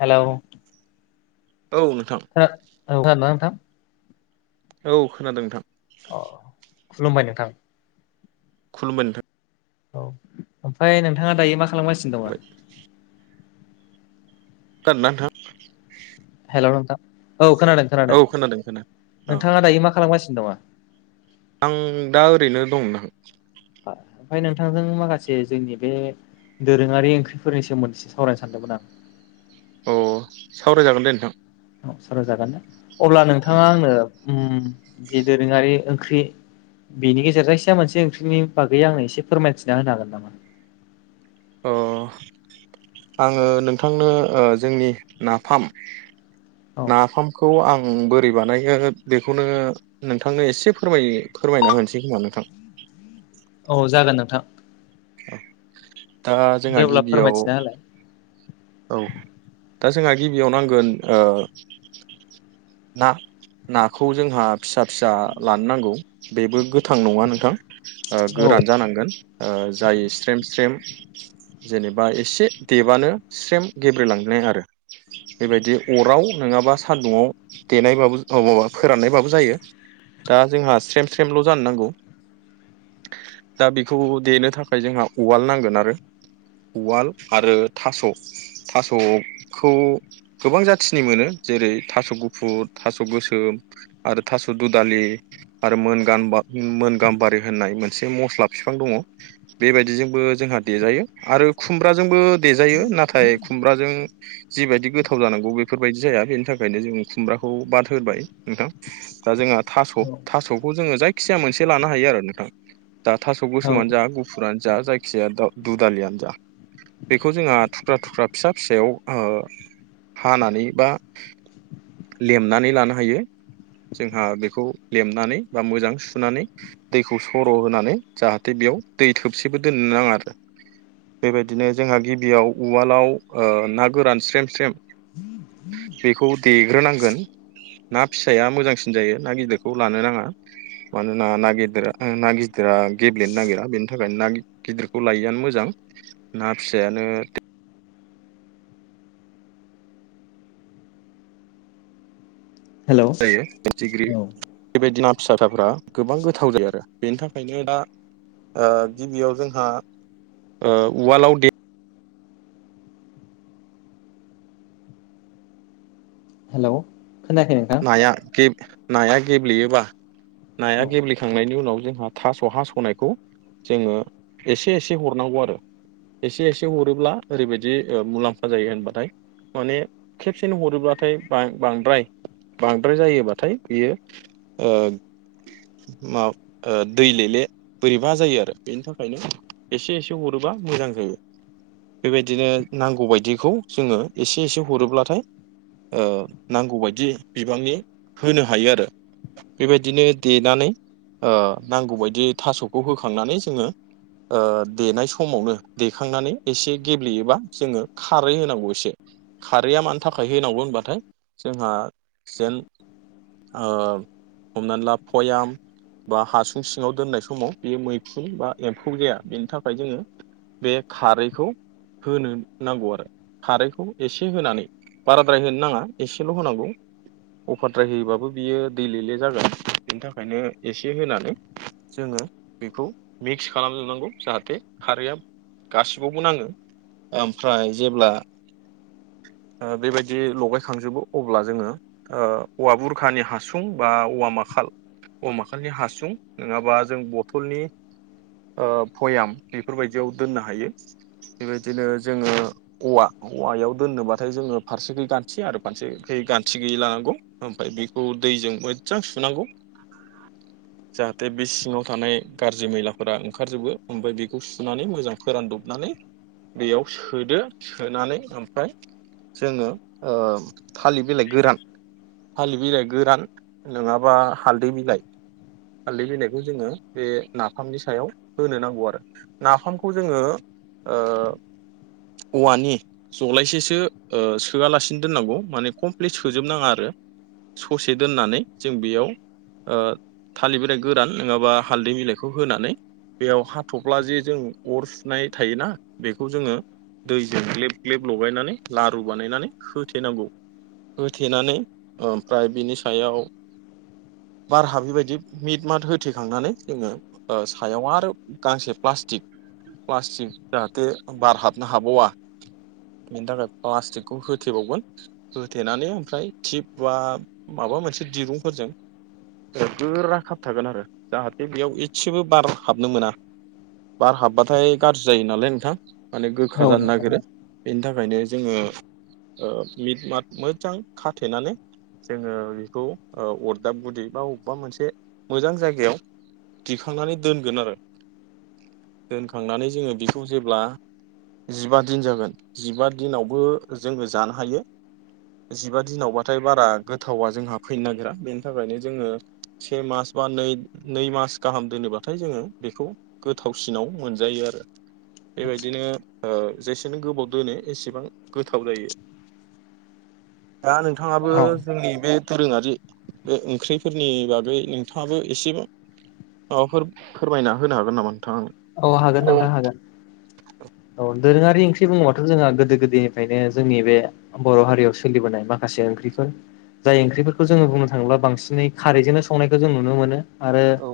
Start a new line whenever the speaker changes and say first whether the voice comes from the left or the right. left: Hello
right: औ नोंथां
left: थोट औ [inaudible] ना नोंथां
right: औ खोनादों नोंथां।
left: अ खुलुमबाय नोंथां।
right: खुलमबाय नोंथां।
left: औ ओमफाय नोंथाङा दायो मा खालामगासिनो
right: नोंथां खुलुमबाय
left: दङ
right: खोनादों ना नोंथां
left: था औ खोनादों खोनादों
right: औ खोनादों औ
left: नोंथाङा दायो मा खालामगासिनो दङ?
right: आं दा ओरैनो दं नां
left: ओमफ्राय नोंथांजों माखासे जोंनि बे दोरोङारि ओंख्रिफोरनि सोमोन्दैसे सावरायनो सानदोंमोन आं
right: अ' सावरायजागोन दे नोंथां।
left: स जागोन ना अब्ला नोंथाङा आंनो ओम जि दोरोङारि ओंख्रि बेनि गेजेरजों सेया मोनसे ओंख्रिनि बागै आङो एसे फोरमायथिना होनो हागोन नामा?
right: अ आङो नोंथांनो ओ जोंनि नाफाम नाफामखौ आं ओम बोरै बानायगो बेखौनो नोंथांनो एसे फोरमाय फोरमायना होनोसै खोमा नोंथां
left: औ जागोन नोंथां।
right: दा
left: दे
right: जोंहा
left: अब्ला
right: गिबियाव
left: फोरमायथिना होलाय
right: औ दा जोंहा गिबियाव नांगोन ओ ना नाखौ जोंहा फिसा- फिसा लानो नांगौ बेबो गोथां नङा नोंथां । ओ गोरान
left: औ
right: जानांगोन ओ जाय स्रेम स्रेम जेनेबा एसे देबानो स्रेम गेब्रेलांनाय आरो बेबायदि अराव नङाबा सान्दुंआव देनायबाबो अ माबा फोराननायबाबो जायो । दा जोंहा स्रेम स्रेमल' जानो नांगौ दा बेखौ देनो थाखाय जोंहा उवाल नांगोन आरो उवाल आरो थास' थास'खौ गोबां जाथिनि मोनो जेर-' थास' गु फुट, थास' गोसोम आरो थास' दुदालि आरो मोनगानबा मोन गाम्बारी दो होननाय मोनसे मस्ला बिफां दङ बेबायदि जोंबो दे जायो आरो खुमब्राजोंबो देजायो नाथाय खुमब्राजों जिबायदि गोथाव जानांगौ बेफोरबायदि जाया बेनि थाखायनो जों खुमब्राखौ बादहोबाय नोंथां । दा जोंहा थास' थास'खौ जोङो जायखिजाया मोनसे लानो हायो आरो नोंथां दा थास'
left: औ
right: गोसोमानो जा, गुफुरानो जा जायखिजाया दा दुदालियानो जा । बेखौ जोंहा थुख्रा-थुख्रा फिसा फिसायाव ओ हानानै बा लेमनानै लानो हायो जोंहा बेखौ लेमनानै बा मोजां सुनानै दैखौ सर' होनानै जाहाथे बे बेयाव दै थोबसेबो दोननो नाङा आरो । बेबायदिनो जोंहा गिबियाव उवालाव ओ ना गोरान स्रेम स्रेम बेखौ देग्रोनां गोन ना फिसाया मोजांसिन जायो ना गिदिरखौ लानो नाङा मानोना ना गिदेरा ना गिदिरा गेब्लेनो नागिरा बेनि थाखायनो ना गिदिरखौ लायैआनो मोजां । ना फिसायानो दे
left: हेलौ
right: जायो फिथिग्रि
left: औ
right: बे बायदि ना फिसााथाफ्रा गोबां गोथाव जायो आरो बेनि थाखायनो दा ओ गिबियाव जोंहा ओ उवालाव दे
left: हेलौ खोनायाखै नोंथां
right: नाया गेब नाया गेब्लेयोबा नाया
left: औ
right: गेब्लेखांनायनि उनाव जोंहा थास' हास'नायखौ जोङो एसे एसे हरनांगौ आरो एसे एसे हरोब्ला ओरैबायदि ओ मुलाम्फा जायो होनबाथाय माने खेबसेनो हरोब्लाथाय बां बांद्राय बांद्राय जायोबाथाय बियो ओ मा ओ दैलेले बोरैबा जायो आरो बेनि थाखायनो एसे एसे ह हरोबा मोजां जायो। बे बायदिनो नांगौबायदिखौ जोङो एसे एसे हरोब्लाथाय ओ नांगौबायदि बिबांनि होनो हायो आरो बे बायदिनो देनानै ओ नांगौ बायदि थास'खौ होखांनानै जोङो ओ देनाय समावनो देखांनानै एसे गेब्लेयोबा जोङो खारै होनांगौ एसे । खारैया मानि थाखाय होनांगौ होनबाथाय जोंहा जेन ओ हमनानै ला प'याम बा हासुं सिङाव दोननाय समाव बेयो मैखुन बा एम्फौ जाया बेनि थाखाय जोङो बे खारैखौ होनो नांगौ आरो । खारैखौ एसे होनानै बाराद्राय होनो नाङा एसेल' होनांगौ अभार द्राय होयोबाबो बियो दैलेले जागोन बिनि थाखायनो एसे होनानै जोङो बेखौ मिक्स खालामजोबनांगौ जाहाथे खारैआ गासिबावबो नाङो ओमफ्राय जेब्ला ओ बे बायदि लगायखांजोबो अब्ला जोङो ओ औवा बुरखानि हासुं बा औवा माखाल औवा माखालनि हासुं नङाबा जों बथलनि ओ भयाम बेफोर बायदियाव दोननो हायो। बे बायदिनो जोङो औवा औवायाव दोननोबाथाय जोङो फारसेखै गान्थि आरो फारसेखै गान थि गैयै लानांगौ ओमफ्राय बेखौ दैजों मोजां सुनांगौ
left: [inaudible]
right: जाहाथे बे सिङाव थानाय गाज्रि मैलाफोरा ओंखारजोबो ओमफ्राय बेखौ सुनानै मोजां फोरानदबनानै बेयाव सोदो सोनानै ओमफ्राय जोङो ओ थालिर बिलाइ गोरान फालि बिलाइ गोरान नङाबा हालदै बिलाइ हालदै बिलाइखौ जोङो बे नाफामनि सायाव होनो नांगौ आरो नाफामखौ जोङो ओ औवानि जलायसेसो ओ सोलासिनो दोननांगौ माने खम प्ललि सोजोब नाङा आरो ससे दोननानै जों बेयाव ओ थालिर बिलाइ गोरान नङाबा हालदै बिलाइखौ होनानै बेयाव हाथब्ला जे जों अर सुनाय थायोना बेखौ जोङो दैजों ग्लेब ग्लेब लगायनानै लारु बानायनानै होथेनांगौ होथेनानै ओमफ्राय बिनि सायाव
left: [inaudible]
right: बारहा बेबायदि मिट मात होथेखांनानै जोङो सायाव आरो गांसे प्लास्टिक प्लास्टिक जाहाथे बार हाबनो हाबावा बेनि थाखाय प्लास्टिकखौ होथेबावगोन होथेनानै ओमफ्राय थिप बा माबा मोनसे दिरुंफोरजों गोरा खाब थागोन आरो जाहाथे बेयाव एसेबो बार हाबनो मोना बार हाबबाथाय गाज्रि जायो नालाय नोंथां माने
left: औ
right: गोखा जानो
left: नोंथां
right: नागिरो बेनि थाखायनो जोङो मिट मात मोजां खाथेनानै जोङो बेखौ अरदाब गुदि बा अबेबा मोनसे मोजां जायगायाव दिखांनानै दोनगोन आरो दोनखांनानै जोङो बेखौ जेब्ला जिबा दिन जागोन जिबा दिनावबो जोङो जानो हायो
left: [unintelligible]
right: जिबा दिनावबाथाय बारा गोथावा जोंहा फैनो नागिरा बेनि थाखायनो जोङो से मास बा नै नै नै मास गाहाम दोनोबाथाय जोङो बेखौ गोथावसिनाव मोनजायो आरो
left: आदसा
right: बेबायदिनो ओ जेसेनो गोबाव दोनो एसेबां गोथाव जायो दा नोंथाङाबो
left: औ
right: जोंनि बे दोरोङारि बे ओंख्रिफोरनि बागै नोंथाङाबो एसे औ फोरमाय फोरमायना होनो हागोन नामा नोंथां आंनो?
left: औ हागोन नोंथां हागोन औ दोरोङारि ओंख्रि बुङोब्लााथ' जोंहा गोदो गोदायनिफ्रायनो जोंनि बे बर' हारियाव सोलिबोनाय माखासे ओंख्रिफोर जाय ओंख्रिफोरखौ जोङो बुंनो थाङोब्ला बांसिनै खारैजोंनो संनायखौ जों नुनो मोनो आरो
right: औ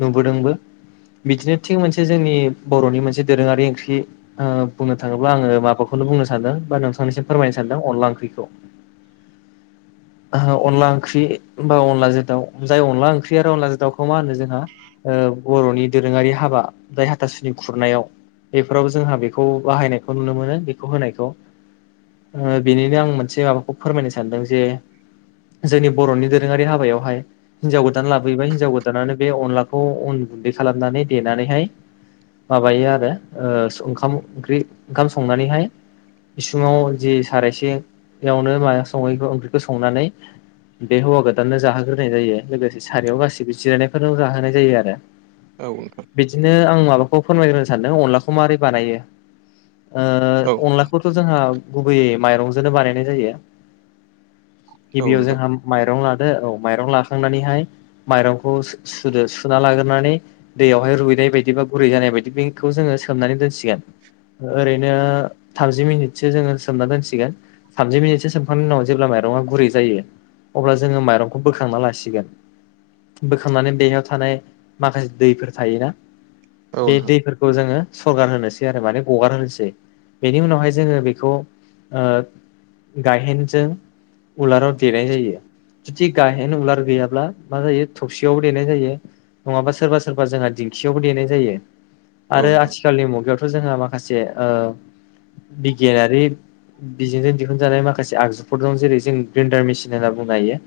left: नुबोदोंबो बिदिनो थिग मोनसे नसे जोंनि बर'नि मोनसे दोरोङारि ओंख्रि बुंनो थाङोब्ला आङो माबाखौनो बुंनो सानदों बा नों नोंथां निसिम फोरमायनो सानदों अनला ओंख्रिखौ ओहो अनला ओंख्रि बा अनलाजों दाव जाय अनला ओंख्रि आरो अनलाजों दाउखौ मा होनो जोंहा ओ ओ बर'नि दोरोङारि हाबा जाय हाथासुनि खुरनायाव बेफोराव जोंहा बेखौ बाहायनायखौ नुनो मोनो बेखौ होनायखौ ओ बेनिनो आं मोनसे माबाखौ फोरमायनो सानदों जे जोंनि बर'नि दोरोङारि हाबायावहाय हिनजाव गोदान लाबोयोबाय हिनजाव गोदानानो बे अनलाखौ अन गुन्दै खालामनानै देनानैहाय माबायो आरो ओ स ओंखाम ओंख्रि ओंखाम संनानैहाय इसुङाव जिं सारायसेयावनो मा सङैखौ ओंख्रिखौ संनानै बे हौवा गोदाननो जाहोग्रोनाय जायो लोगोसे सारियाव गासैबो जिरायनायफोरनो जाहोनाय जायो आरो
right: औ नोंथां
left: बिदिनो आं माबाखौ फोरमायग्रोनो सानदों अनलाखौ माबारै बानायो
right: औ
left: ओ अनलाखौथ' जोंहा गुबैयै माइरंजोंनो बानायनाय जायो
right: औ
left: गिबियाव
right: नोंथां
left: जोंहा माइरं लाना ओ औ माइरं लाखांनानैहाय माइरंखौ सु सुदो सुना लागोरनानै दैयावहाय रुनाय बायदि बा गुरै जानाय बायदि बेखौ जो सोमनानै दोनसिगोन ओरैनो थामजि मिनिटसो जोङो सोमना दोनसिगोन थामजि मिनिटसो सोमखांनायनि उनाव जेब्ला माइ रंआ गुरै जायो अब्ला जोङो माइरंखौ बोखांना लासिगोन बोखांनानै बेहयाव थानाय माखासे दैफोर थायोना
right: औ
left: बे
right: नोंथां
left: दैफोरखौ जोङो सरगार होनोसै आरो माने गगार होनोसै बेनि उनावहाय जोङो बेखौ गायहेनजों उलाराव देनाय जायो जुदि गाहेन उलार गैयाब्ला मा जायो थबसियावबो देनाय जायो नङाबा सोरबा सोरबा जोंहा दिंखियावबो देनाय जायो
right: औ
left: आरो
right: नोंथां
left: आथिखालनि मुगायावथ' जोंहा माखासे ओ बिगियानारि बिजोंजों दिहुनजानाय माखासे आगजुफोर दं जेरै जों ग्रेन्डार मेसिन होनना बुंनो हायो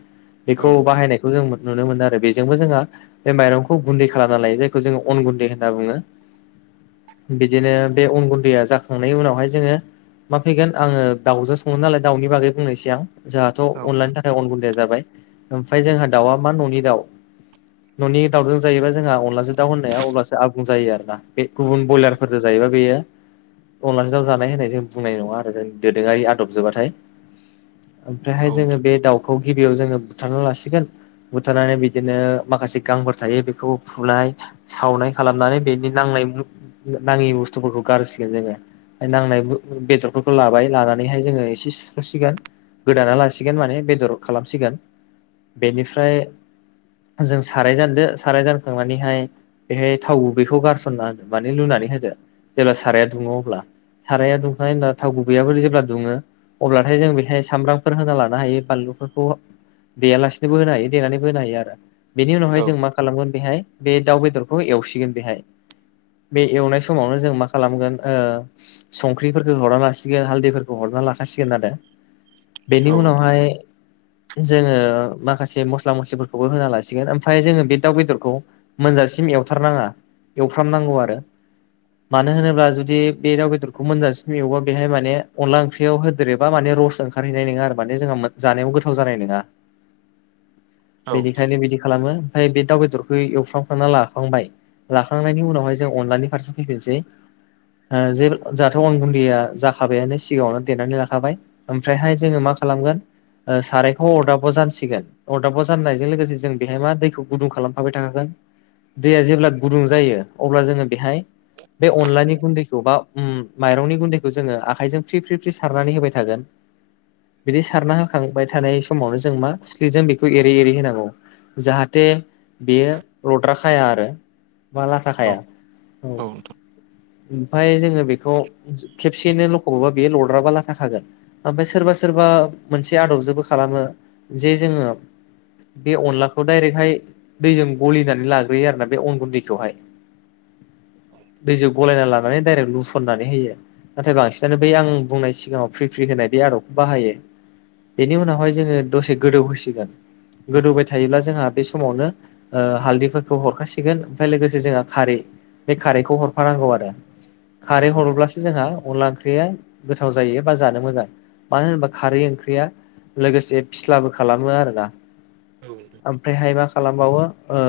right: औ
left: बेखौ बाहायनायखौ जों नुनो मोनो आरो बेजोंबो जोंहा बे माइरंखौ गुन्दै खालामना लायो जा खौ जोङो अन गुन्दै होनना बुङो बिदिनो बे अन गुन्दैया जाखांनायनि उनावहाय जोङो मा फैगोन आङो दाउजो सङो नालाय दाउनि बागै बुंनोसै आं जोंहाथ'
right: नोंथां
left: अनलाइनि थाखाय अन गुन्दाया जाबाय ओमफ्राय जोंहा दाउआ मा न'नि दाउ न'नि दाउजों जायोबा जोंहा अनलाजों दाव होननाया अब्लासो आबुं जायो आरोना बे गुबुन
right: औ
left: ब्यलारफोरजों जायोबा बेयो अनलाजों दाव जानाय होनाय जों बुंनाय नङा आरो जों दोरोङरारि आदब जोबाथाय ओमफ्रायहाय
right: औ
left: जोङो
right: नोंथां
left: बे दाउखौ गिबियाव जोङो बुथारना लासिगोन बुथारनानै बिदिनो माखासे गांफोर थायो बेखौ फुनाय सावनाय खालामनानै बेनि नांनाय नाङि बुस्थुफोरखौ गारसिगोन जोङो नांनाय बेदरफोरखौ लाबाय लानानैहाय जोङो एसे सुस'सिगोन गोदाना लासिगोन माने बेदर खालामसिगोन बेनिफ्राय जों साराय जानदो साराय जानखांनानैहाय बेहाय थाव गुबैखौ गारसनना होदो माने लुनानै होदो जेब्ला साराया दुङो अब्ला साराया दुंखानाय होनब्ला थाव गुबैयफोर जेब्ला दुङो अब्लाथाय जों बेहाय सामब्रामफोर होना लानो हायो बानलुफोरखौ गेयालासिनोबो होनो हायो देनानैबो होनो हायो आरो बेनि उनावहाय जों मा खालामगोन बेहाय बे दाउ बेदरखौ एवसिगोन बेहाय बे एवनाय समावनो जों मा खालामगोन ओ संख्रिफोरखौ हरना लासिगोन हालदैफोरखौ हर लाखासिगोन
right: औ
left: बेनि
right: नोंथां
left: उनावहाय जोङो माखासे मस्ला मस्लिफोरखौबो होना लासिगोन ओमफ्राय जोङो बे दाउ बेदरखौ मोनजासिम एवथारनाङा एवफ्रामनांगौ आरो मानो होनोब्ला जुदि बे दाउ बेदरखौ मोनजांसिन एवबा बेहाय माने अनला ओंख्रियाव होदेरोबा माने रस ओंखारहैनाय नङा आरो माने जोंहा जानायाव गोथाव जानाय नङा
right: औ
left: बेनिखायनो बिदि खालामो ओमफ्राय बे दाउ बेदरखौ एवफ्रांम खांना लाखांबाय लाखांनायनि उनावहाय जों अनलानि फारसे फैफिनसै ओ जे जाहाथ' अन गुन्दैया जाखाबायानो सिगाङावनो देनानै लाखाबाय ओमफ्रायहाय जोङो मा मा खालामगोन सारायखौ अरदाबाव जानसिगोन अरदाबाव जाननायजों लोगोसे जों बेहाय मा दैखौ गुदुं खालामफाबाय थाखागोन दैया जेब्ला गुदुं जायो अब्ला जोङो बेहाय बे अनलानि गुन्दैखौ बा उ माइरंनि गुन्दैखौ जोङो आखायजों फ्रि फ्रि फ्रि सारनानै होबाय थागोन बिदि सारना होखांबाय थानाय समावनो जों मा खोस्लिजों बेखौ एरै एरै होनांगौ जाहाथे बेयो लद्राखाया आरो बा
right: औ
left: लाथाखाया औ ओमफफ्राय जोङो बेखौ खेबसेयैनो लख'बबा बेयो लरद्राबा लाथाखागोन ओमफ्राय सोरबा सोर सोरबा मोनसे आदबजोंबो खालामो जे जोङो बे अनलाखौ डायरेक्टहाय दैजों गलिनानै लाग्रोयो आरोना बे अन गुन्दैखौहाय दैजों गलायनानै ल माने डाइरेक्ट लुसनानै होयो नाथाय बांसिनानो बै आं बुंनाय सिगाङाव फ्रि फ्रि होनाय बे आदबखौ बाहायो बेनि उनावहाय जोङो दसे गोदौ होसिगोन गोदौबाय थायोब्ला जोंहा बे समावनो ओ हालदैफोरखौ हरखासिगोन ओमफ्राय लोगोसे जोंहा खारै बे खारैखौ हरफानांगौ आरो खारै हरोब्लासो जोंहा अनला ओंख्रिया गोथाव जायो बा जानो मोजां मानो होनोबा खारै ओंख्रिया लोगोसे फिस्लाबो खालामो आरोना
right: औ नोंथां।
left: ओमफ्रायहाय मा खालामबावो ओ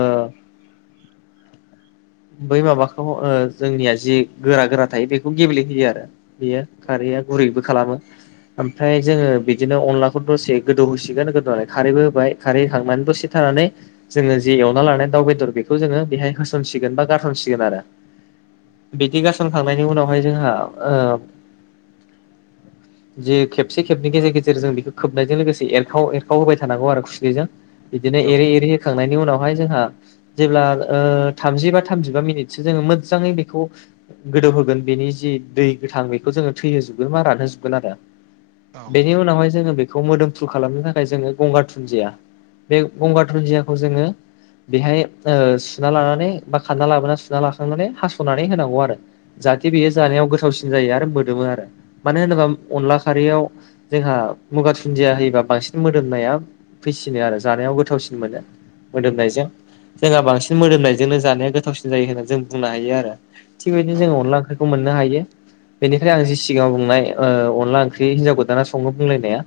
left: बै माबाखौ ओ जोंनिया जि गोरा गोरा थायो बेखौ गेबलेहोयो आरो बेयो खारैया गुरैबो खालामो ओमफ्राय जोङो बिदिनो अनलाखौ दसे गोदौ होसिगोन गोदौनानै खारैबो होबाय खारै खांनानै दसे था नानै जोङो जि एवना लानाय दाउ बेदर बेखौ जोङो बेहाय होसनसिगोन बा गारस'नसिगोन आरो बिदि गारसनखांनायनि उनावहाय जोंहा ओ जे खेबसे खेबनै गेजेर गेजेरजों बेखौ खोबनायजों लोगोसे एरखाव एरखाव होबाय थानांगौ आरो खोस्लिजों बिदिनो
right: औ
left: एरै एरै होखांनायनि उनाव ओमफाय जोंहा जेब्ला ओ थामजि बा थामजिबा मिनितसो जोङो मोजाङै बेखौ गो गोदौ होगोन बेनि जि दै गोथां बेखौ जोङो थैहोजोबगोन मा रानहोजोबगोन आरो
right: औ
left: बेनि उनावहाय जोङो बेखौ मोदोम फ्रु खालामनो थाखाय जोङो गंगार दुनन्दिया बे गंगार दुनन्दियाखौ जोङो बेहाय ओ सुना लानानै बा खाना लाबोना सुना लाखांनानै हास'नानै होनांगौ आरो जाहाथे बेयो
right: औ
left: जानायाव गोथावसिन जायो आरो मोदोमो आरो मानो होनोबा अनला खारैयाव जोंहा मगार दुन्दिया होयोबा बांसिन बांसिन मोदोमनाया फैसिनो आरो जानायाव गोथावसिन मोनो मोदोमनायजों जोंहा बांसिन मोदोमनायजोंनो जानाया गोथावसिन जायो होननानै जों बुंनो हायो आरो थिगबायदिनो
right: औ
left: जों अनला ओंख्रिखौ मोन नो हायो बेनिखायनो आं जि सिगाङाव बुंनाय अनला ओंख्रि हिनजाव गोदाना सङो बुंलायनाया